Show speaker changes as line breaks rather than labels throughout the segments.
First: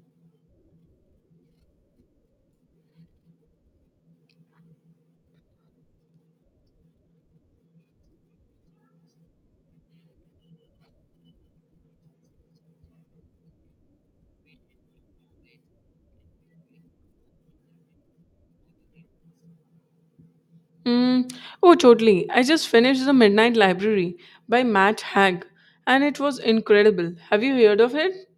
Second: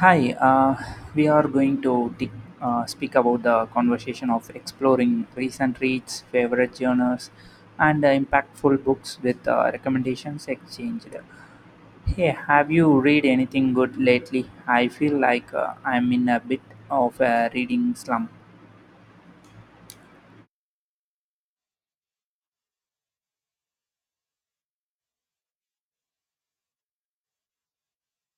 Hi, we are going to speak about the conversation of exploring recent reads, favorite genres, and impactful books with recommendations exchanged. Hey, have you read anything good lately? I feel like I'm in a bit of a reading slump.
Mm, oh, totally. I just finished The Midnight Library by Matt Haig, and it was incredible. Have you heard of it?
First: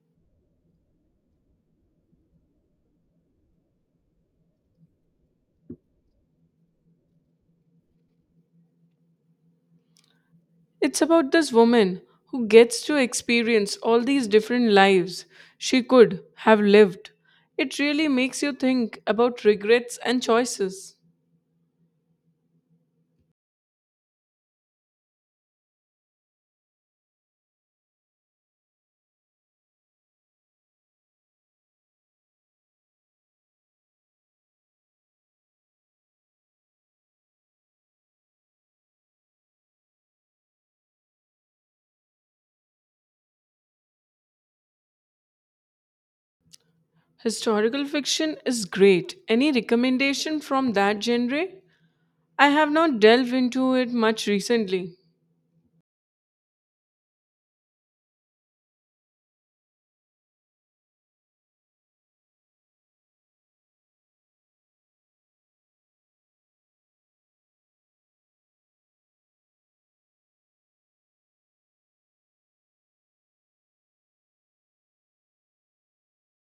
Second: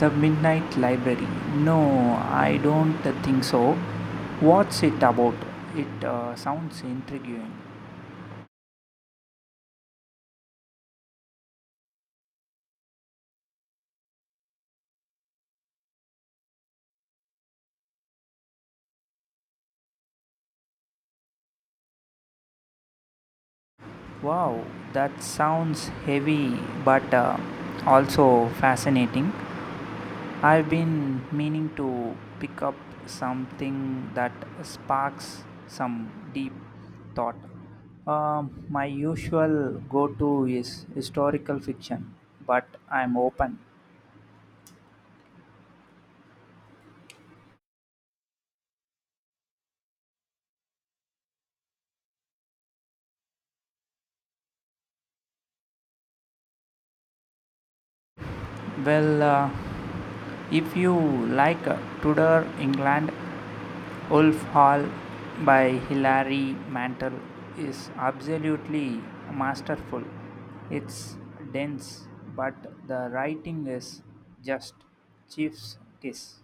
The Midnight Library. No, I don't think so. What's it about? It sounds intriguing.
It's about this woman who gets to experience all these different lives she could have lived. It really makes you think about regrets and choices.
Wow, that sounds heavy but also fascinating. I've been meaning to pick up something that sparks some deep thought. My usual go to is historical fiction, but I'm open.
Historical fiction is great. Any recommendation from that genre? I have not delved into it much recently.
Well, if you like Tudor England, Wolf Hall by Hilary Mantel is absolutely masterful. It's dense, but the writing is just Chief's kiss.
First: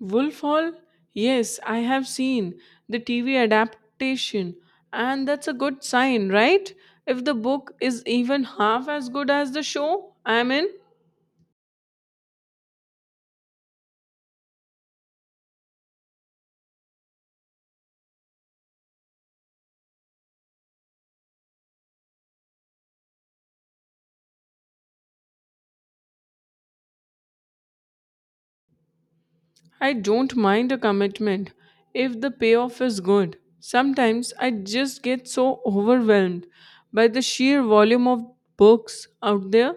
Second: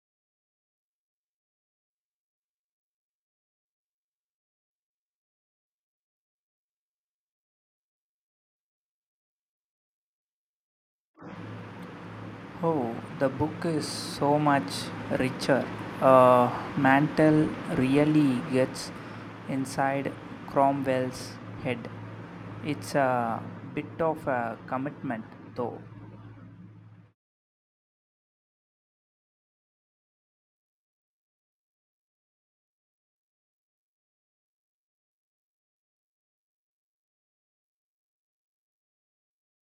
Wolf Hall? Yes, I have seen the TV adaptation, and that's a good sign, right? If the book is even half as good as the show, I'm in.
Oh, the book is so much richer. Uh, Mantel really gets inside Cromwell's head. It's a bit of a commitment, though.
I don't mind a commitment if the payoff is good. Sometimes I just get so overwhelmed by the sheer volume of books out there.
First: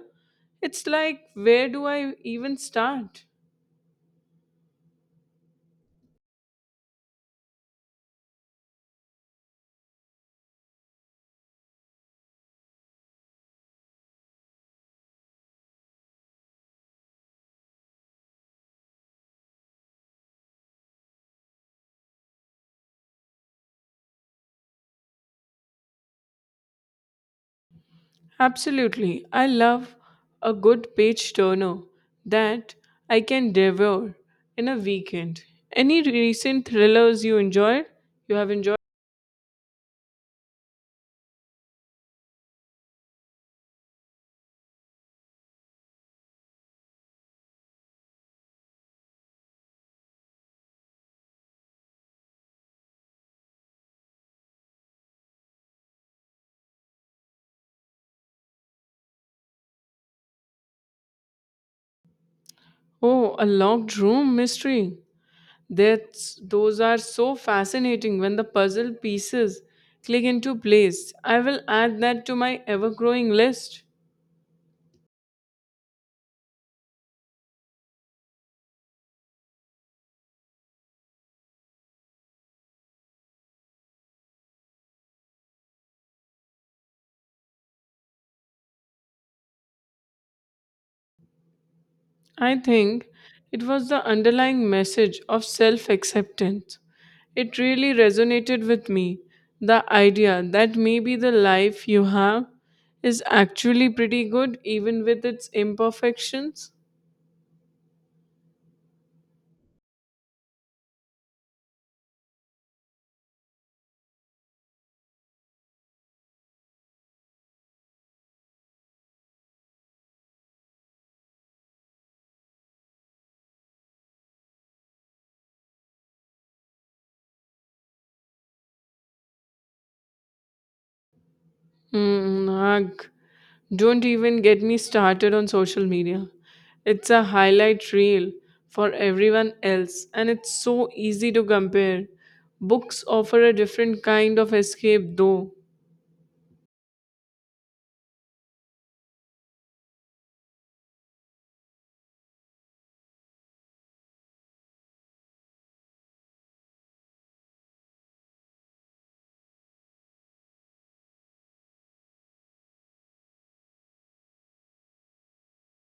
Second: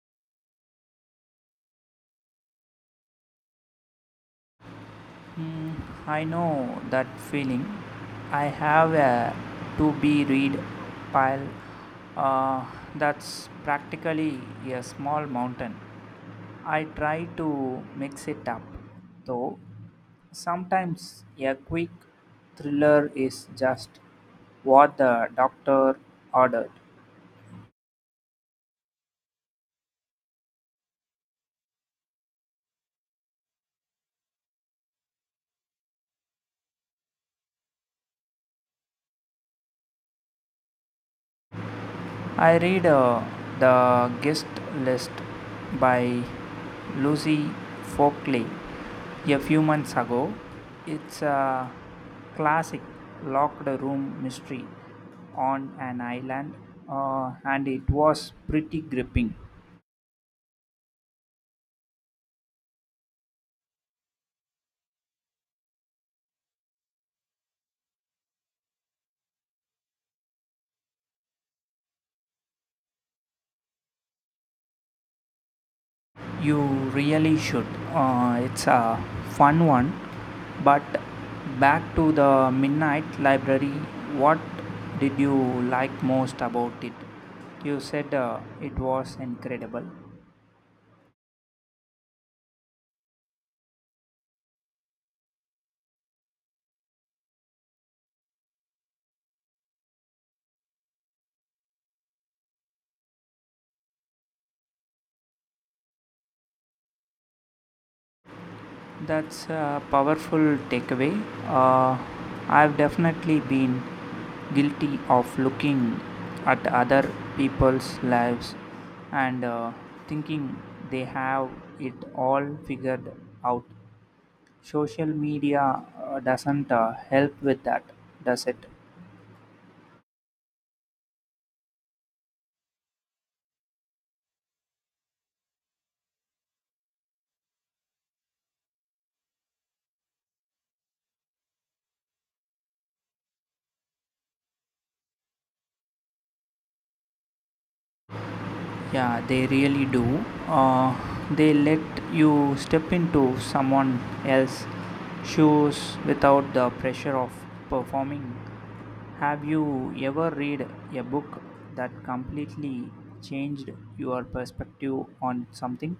It's like, where do I even start?
Mm, I know that feeling. I have a to be read pile uh, that's practically a small mountain. I try to mix it up, though. Sometimes a quick thriller is just what the doctor ordered.
Absolutely. I love a good page turner that I can devour in a weekend. Any recent thrillers you enjoyed? You have enjoyed?
I read The Guest List by Lucy Folkley a few months ago. It's a classic locked room mystery on an island, and it was pretty gripping.
Oh, a locked room mystery. That's those are so fascinating when the puzzle pieces click into place. I will add that to my ever-growing list.
You really should. It's a fun one. But back to the Midnight Library, what did you like most about it? You said it was incredible.
I think it was the underlying message of self acceptance. It really resonated with me. The idea that maybe the life you have is actually pretty good, even with its imperfections.
That's a powerful takeaway. Uh, I've definitely been guilty of looking at other people's lives and thinking they have it all figured out. Social media doesn't help with that, does it?
Mm, ugh. Don't even get me started on social media. It's a highlight reel for everyone else, and it's so easy to compare. Books offer a different kind of escape, though.
Yeah, they really do. They let you step into someone else's shoes without the pressure of performing. Have you ever read a book that completely changed your perspective on something?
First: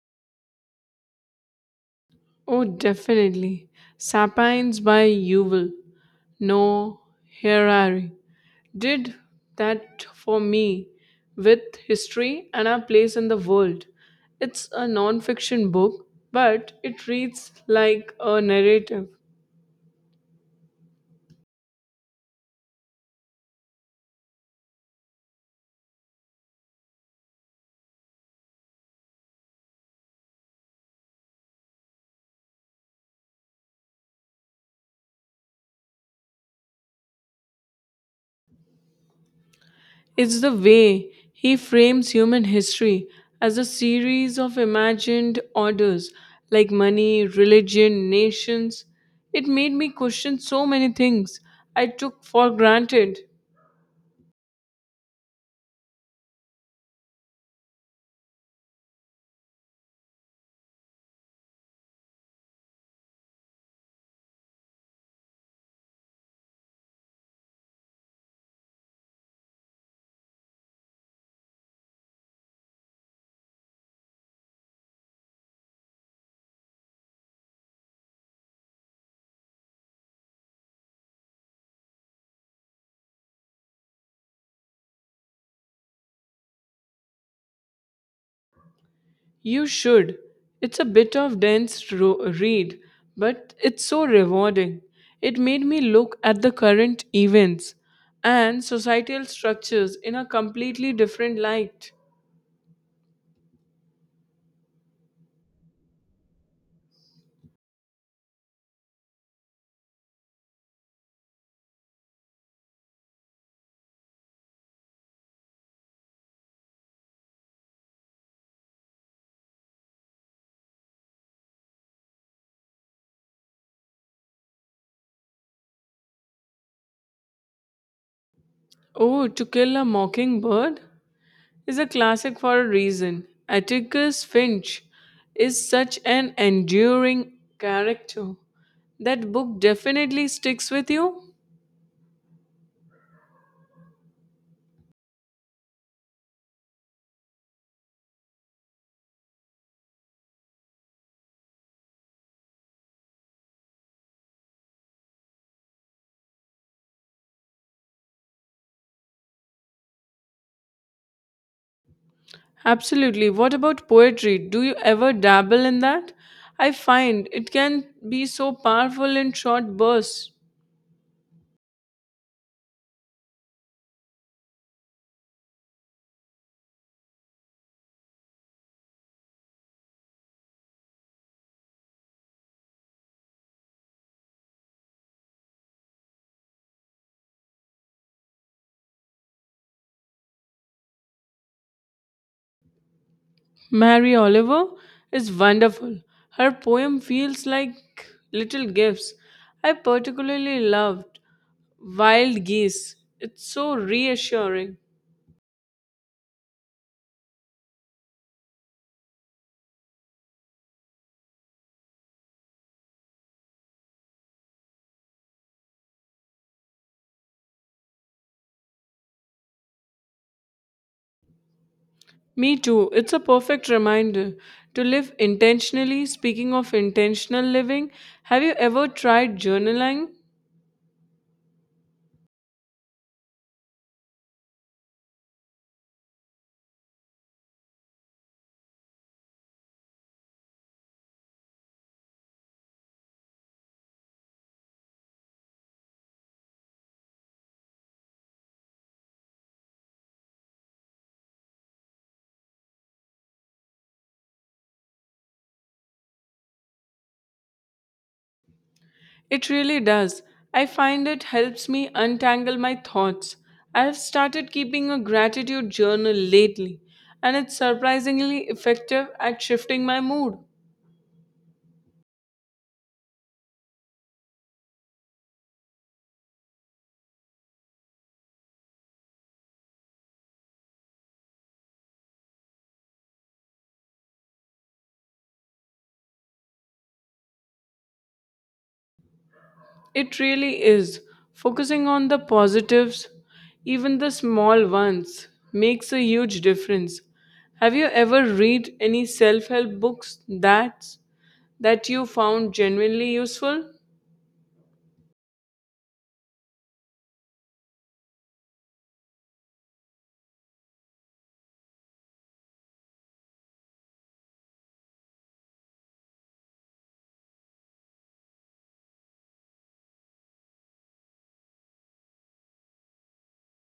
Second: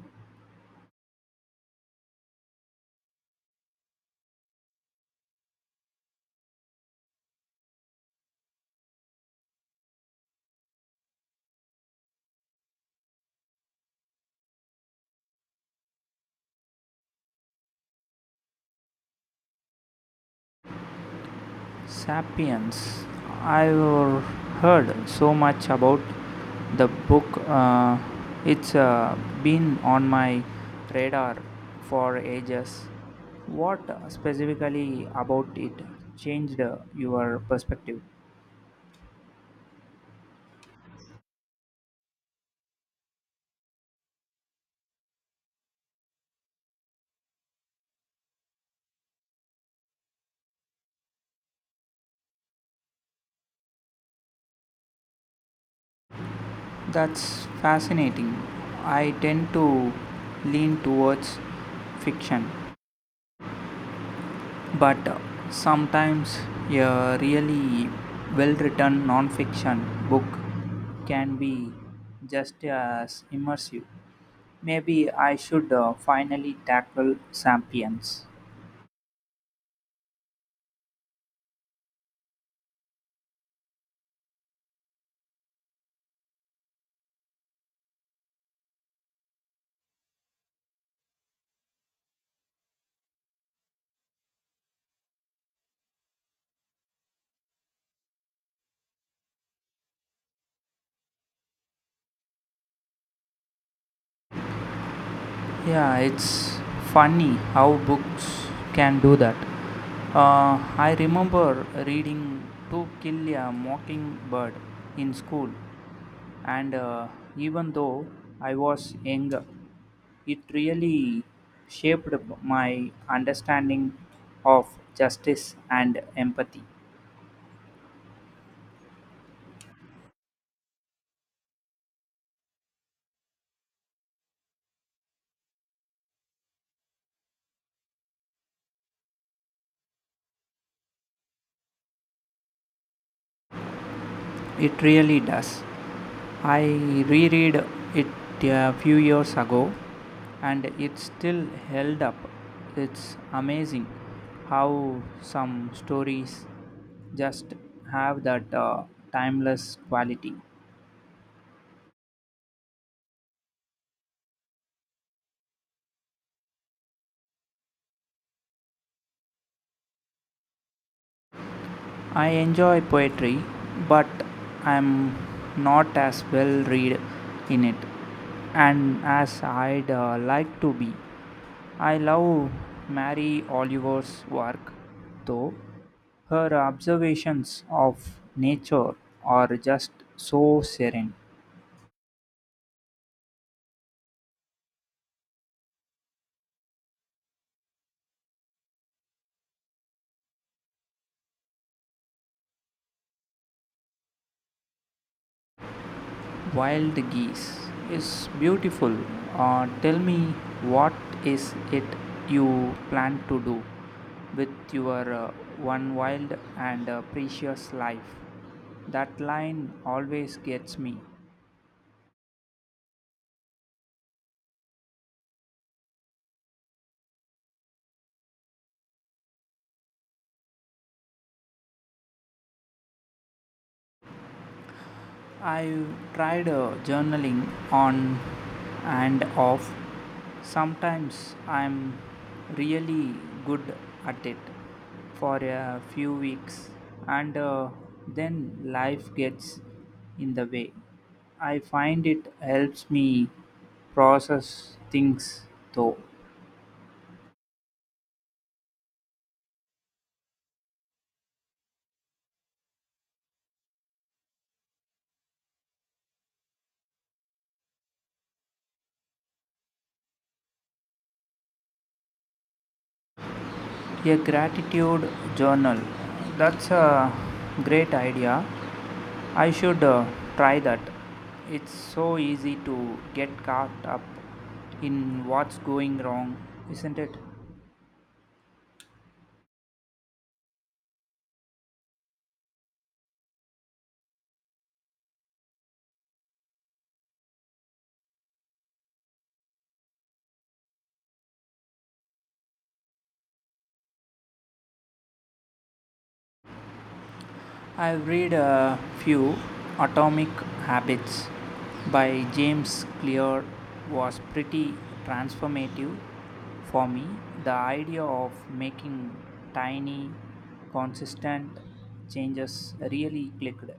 Oh, definitely. Sapiens by Yuval No Harari did that for me with History and Our Place in the World. It's a non-fiction book, but it reads like a narrative.
Sapiens. I've heard so much about the book. It's been on my radar for ages. What specifically about it changed your perspective?
It's the way he frames human history as a series of imagined orders like money, religion, nations. It made me question so many things I took for granted.
That's fascinating. I tend to lean towards fiction, but sometimes a really well written non fiction book can be just as immersive. Maybe I should finally tackle Sapiens.
You should. It's a bit of read, but it's so rewarding. It made me look at the current events and societal structures in a completely different light.
Yeah, it's funny how books can do that. I remember reading To Kill a Mockingbird in school, and even though I was younger, it really shaped my understanding of justice and empathy.
Oh, To Kill a Mockingbird is a classic for a reason. Atticus Finch is such an enduring character. That book definitely sticks with you.
It really does. I reread it a few years ago and it still held up. It's amazing how some stories just have that timeless quality.
Absolutely. What about poetry? Do you ever dabble in that? I find it can be so powerful in short bursts.
I enjoy poetry, but I'm not as well read in it and as I'd like to be. I love Mary Oliver's work, though. Her observations of nature are just so serene.
Mary Oliver is wonderful. Her poem feels like little gifts. I particularly loved Wild Geese. It's so reassuring.
Wild geese is beautiful. Tell me, what is it you plan to do with your one wild and precious life? That line always gets me.
Me too. It's a perfect reminder to live intentionally. Speaking of intentional living, have you ever tried journaling?
I've tried journaling on and off. Sometimes I'm really good at it for a few weeks, and then life gets in the way. I find it helps me process things though.
It really does. I find it helps me untangle my thoughts. I have started keeping a gratitude journal lately, and it's surprisingly effective at shifting my mood.
A gratitude journal, that's a great idea. I should try that. It's so easy to get caught up in what's going wrong, isn't it?
It really is. Focusing on the positives, even the small ones, makes a huge difference. Have you ever read any self-help books that you found genuinely useful?
I've read a few. Atomic Habits by James Clear was pretty transformative for me. The idea of making tiny consistent changes really clicked.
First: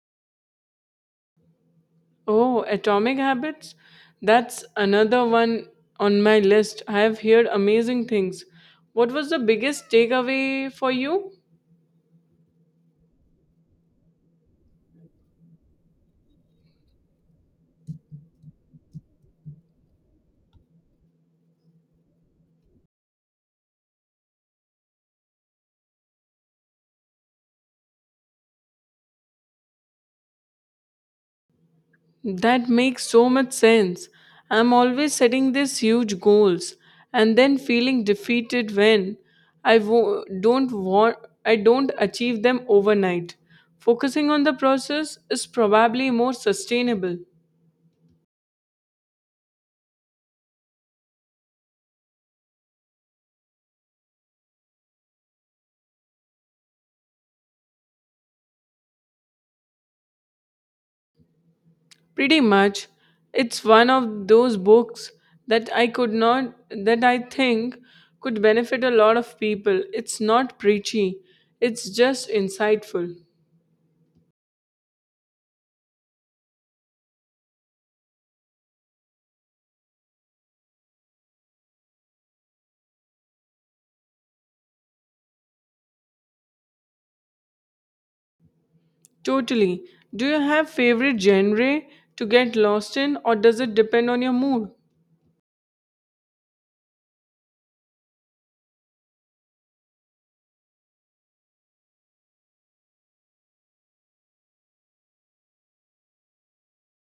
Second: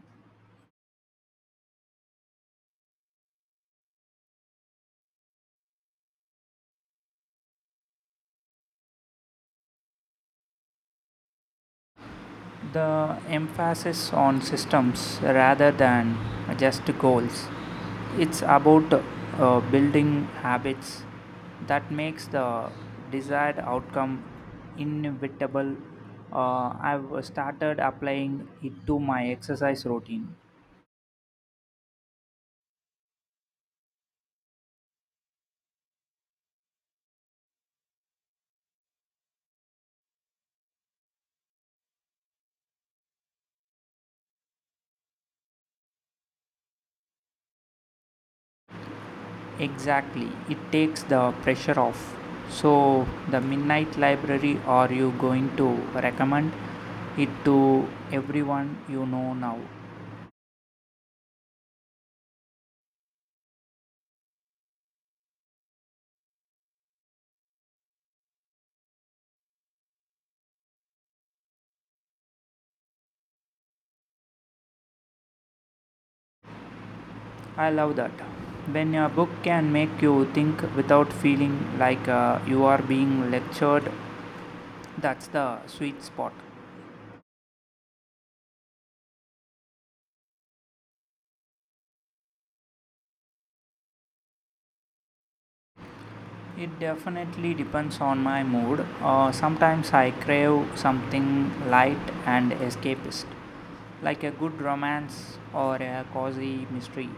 Oh, Atomic Habits? That's another one on my list. I have heard amazing things. What was the biggest takeaway for you?
The emphasis on systems rather than just goals. It's about building habits that makes the desired outcome inevitable. I've started applying it to my exercise routine.
That makes so much sense. I'm always setting these huge goals and then feeling defeated when I wo- don't want I don't achieve them overnight. Focusing on the process is probably more sustainable.
Exactly, it takes the pressure off. So, the Midnight Library, are you going to recommend it to everyone you know now?
Pretty much. It's one of those books that I could not, that I think could benefit a lot of people. It's not preachy, it's just insightful.
I love that. When a book can make you think without feeling like you are being lectured, that's the sweet spot.
Totally. Do you have favorite genre to get lost in or does it depend on your mood?
It definitely depends on my mood. Sometimes I crave something light and escapist, like a good romance or a cozy mystery.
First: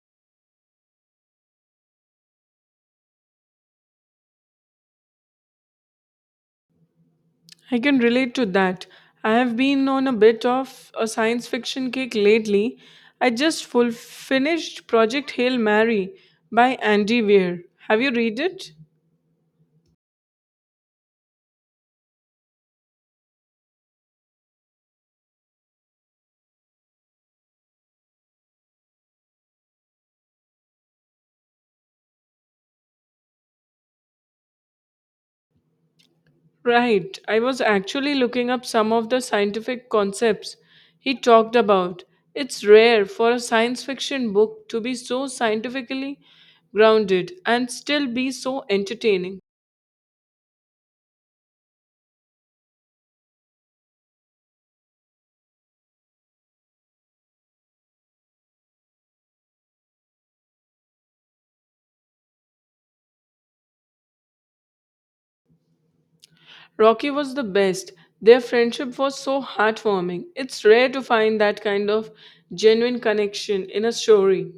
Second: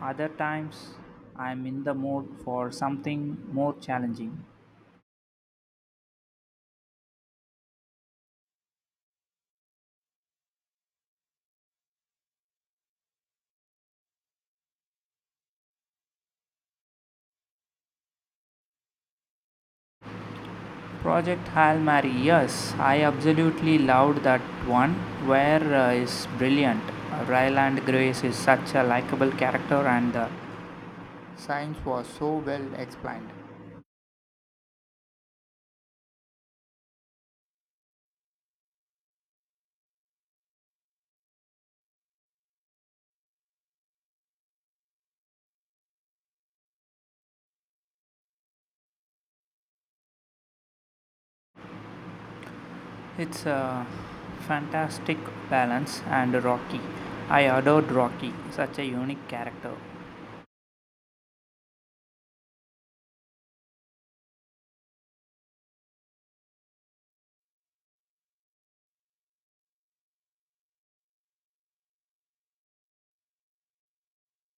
Other times I'm in the mood for something more challenging.
I can relate to that. I have been on a bit of a science fiction kick lately. I just full finished Project Hail Mary by Andy Weir. Have you read it?
Project Hail Mary, yes, I absolutely loved that one. Where is brilliant. Ryland Grace is such a likable character, and the science was so well explained.
Right. I was actually looking up some of the scientific concepts he talked about. It's rare for a science fiction book to be so scientifically grounded and still be so entertaining.
It's a fantastic balance and Rocky. I adored Rocky, such a unique character.
Rocky was the best. Their friendship was so heartwarming. It's rare to find that kind of genuine connection in a story.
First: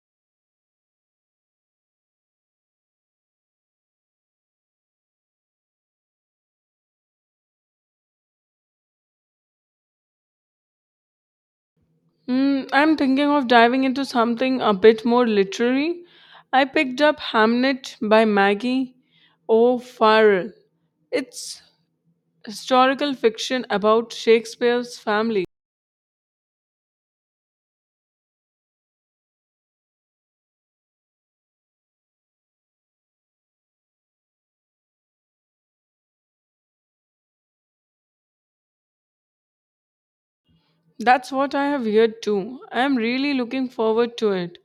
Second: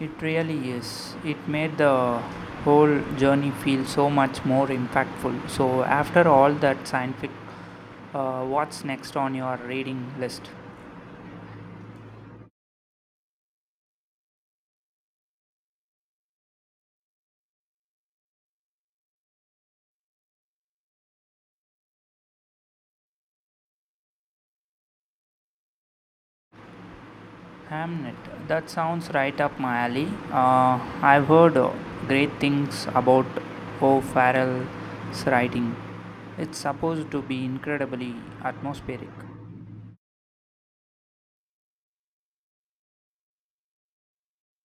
It really is. It made the whole journey feel so much more impactful. So, after all that scientific, what's next on your reading list?
Mm, I'm thinking of diving into something a bit more literary. I picked up Hamnet by Maggie O'Farrell. It's historical fiction about Shakespeare's family.
Hamnet. That sounds right up my alley. I've heard great things about O'Farrell's writing. It's supposed to be incredibly atmospheric.
That's what I have heard too. I am really looking forward to it.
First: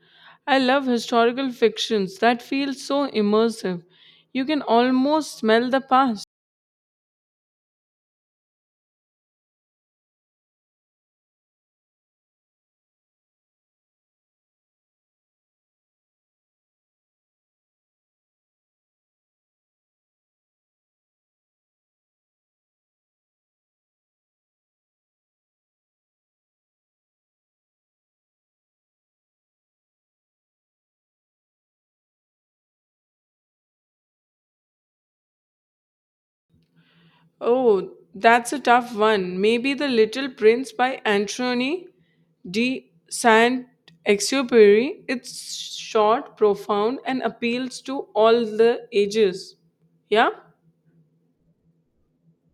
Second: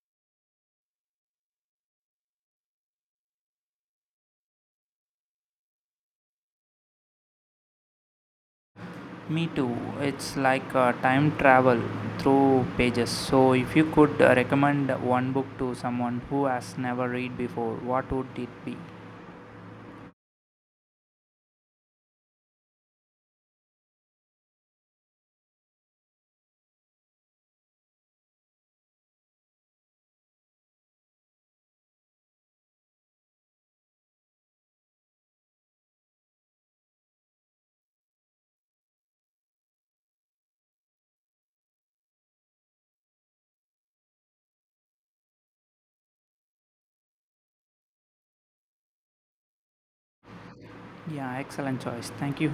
I love historical fictions that feel so immersive. You can almost smell the past.
Me too. It's like time travel through pages. So, if you could recommend one book to someone who has never read before, what would it be?
Oh, that's a tough one. Maybe The Little Prince by Anthony de Saint-Exupéry. It's short, profound, and appeals to all the ages. Yeah?
Yeah, excellent choice. Thank you.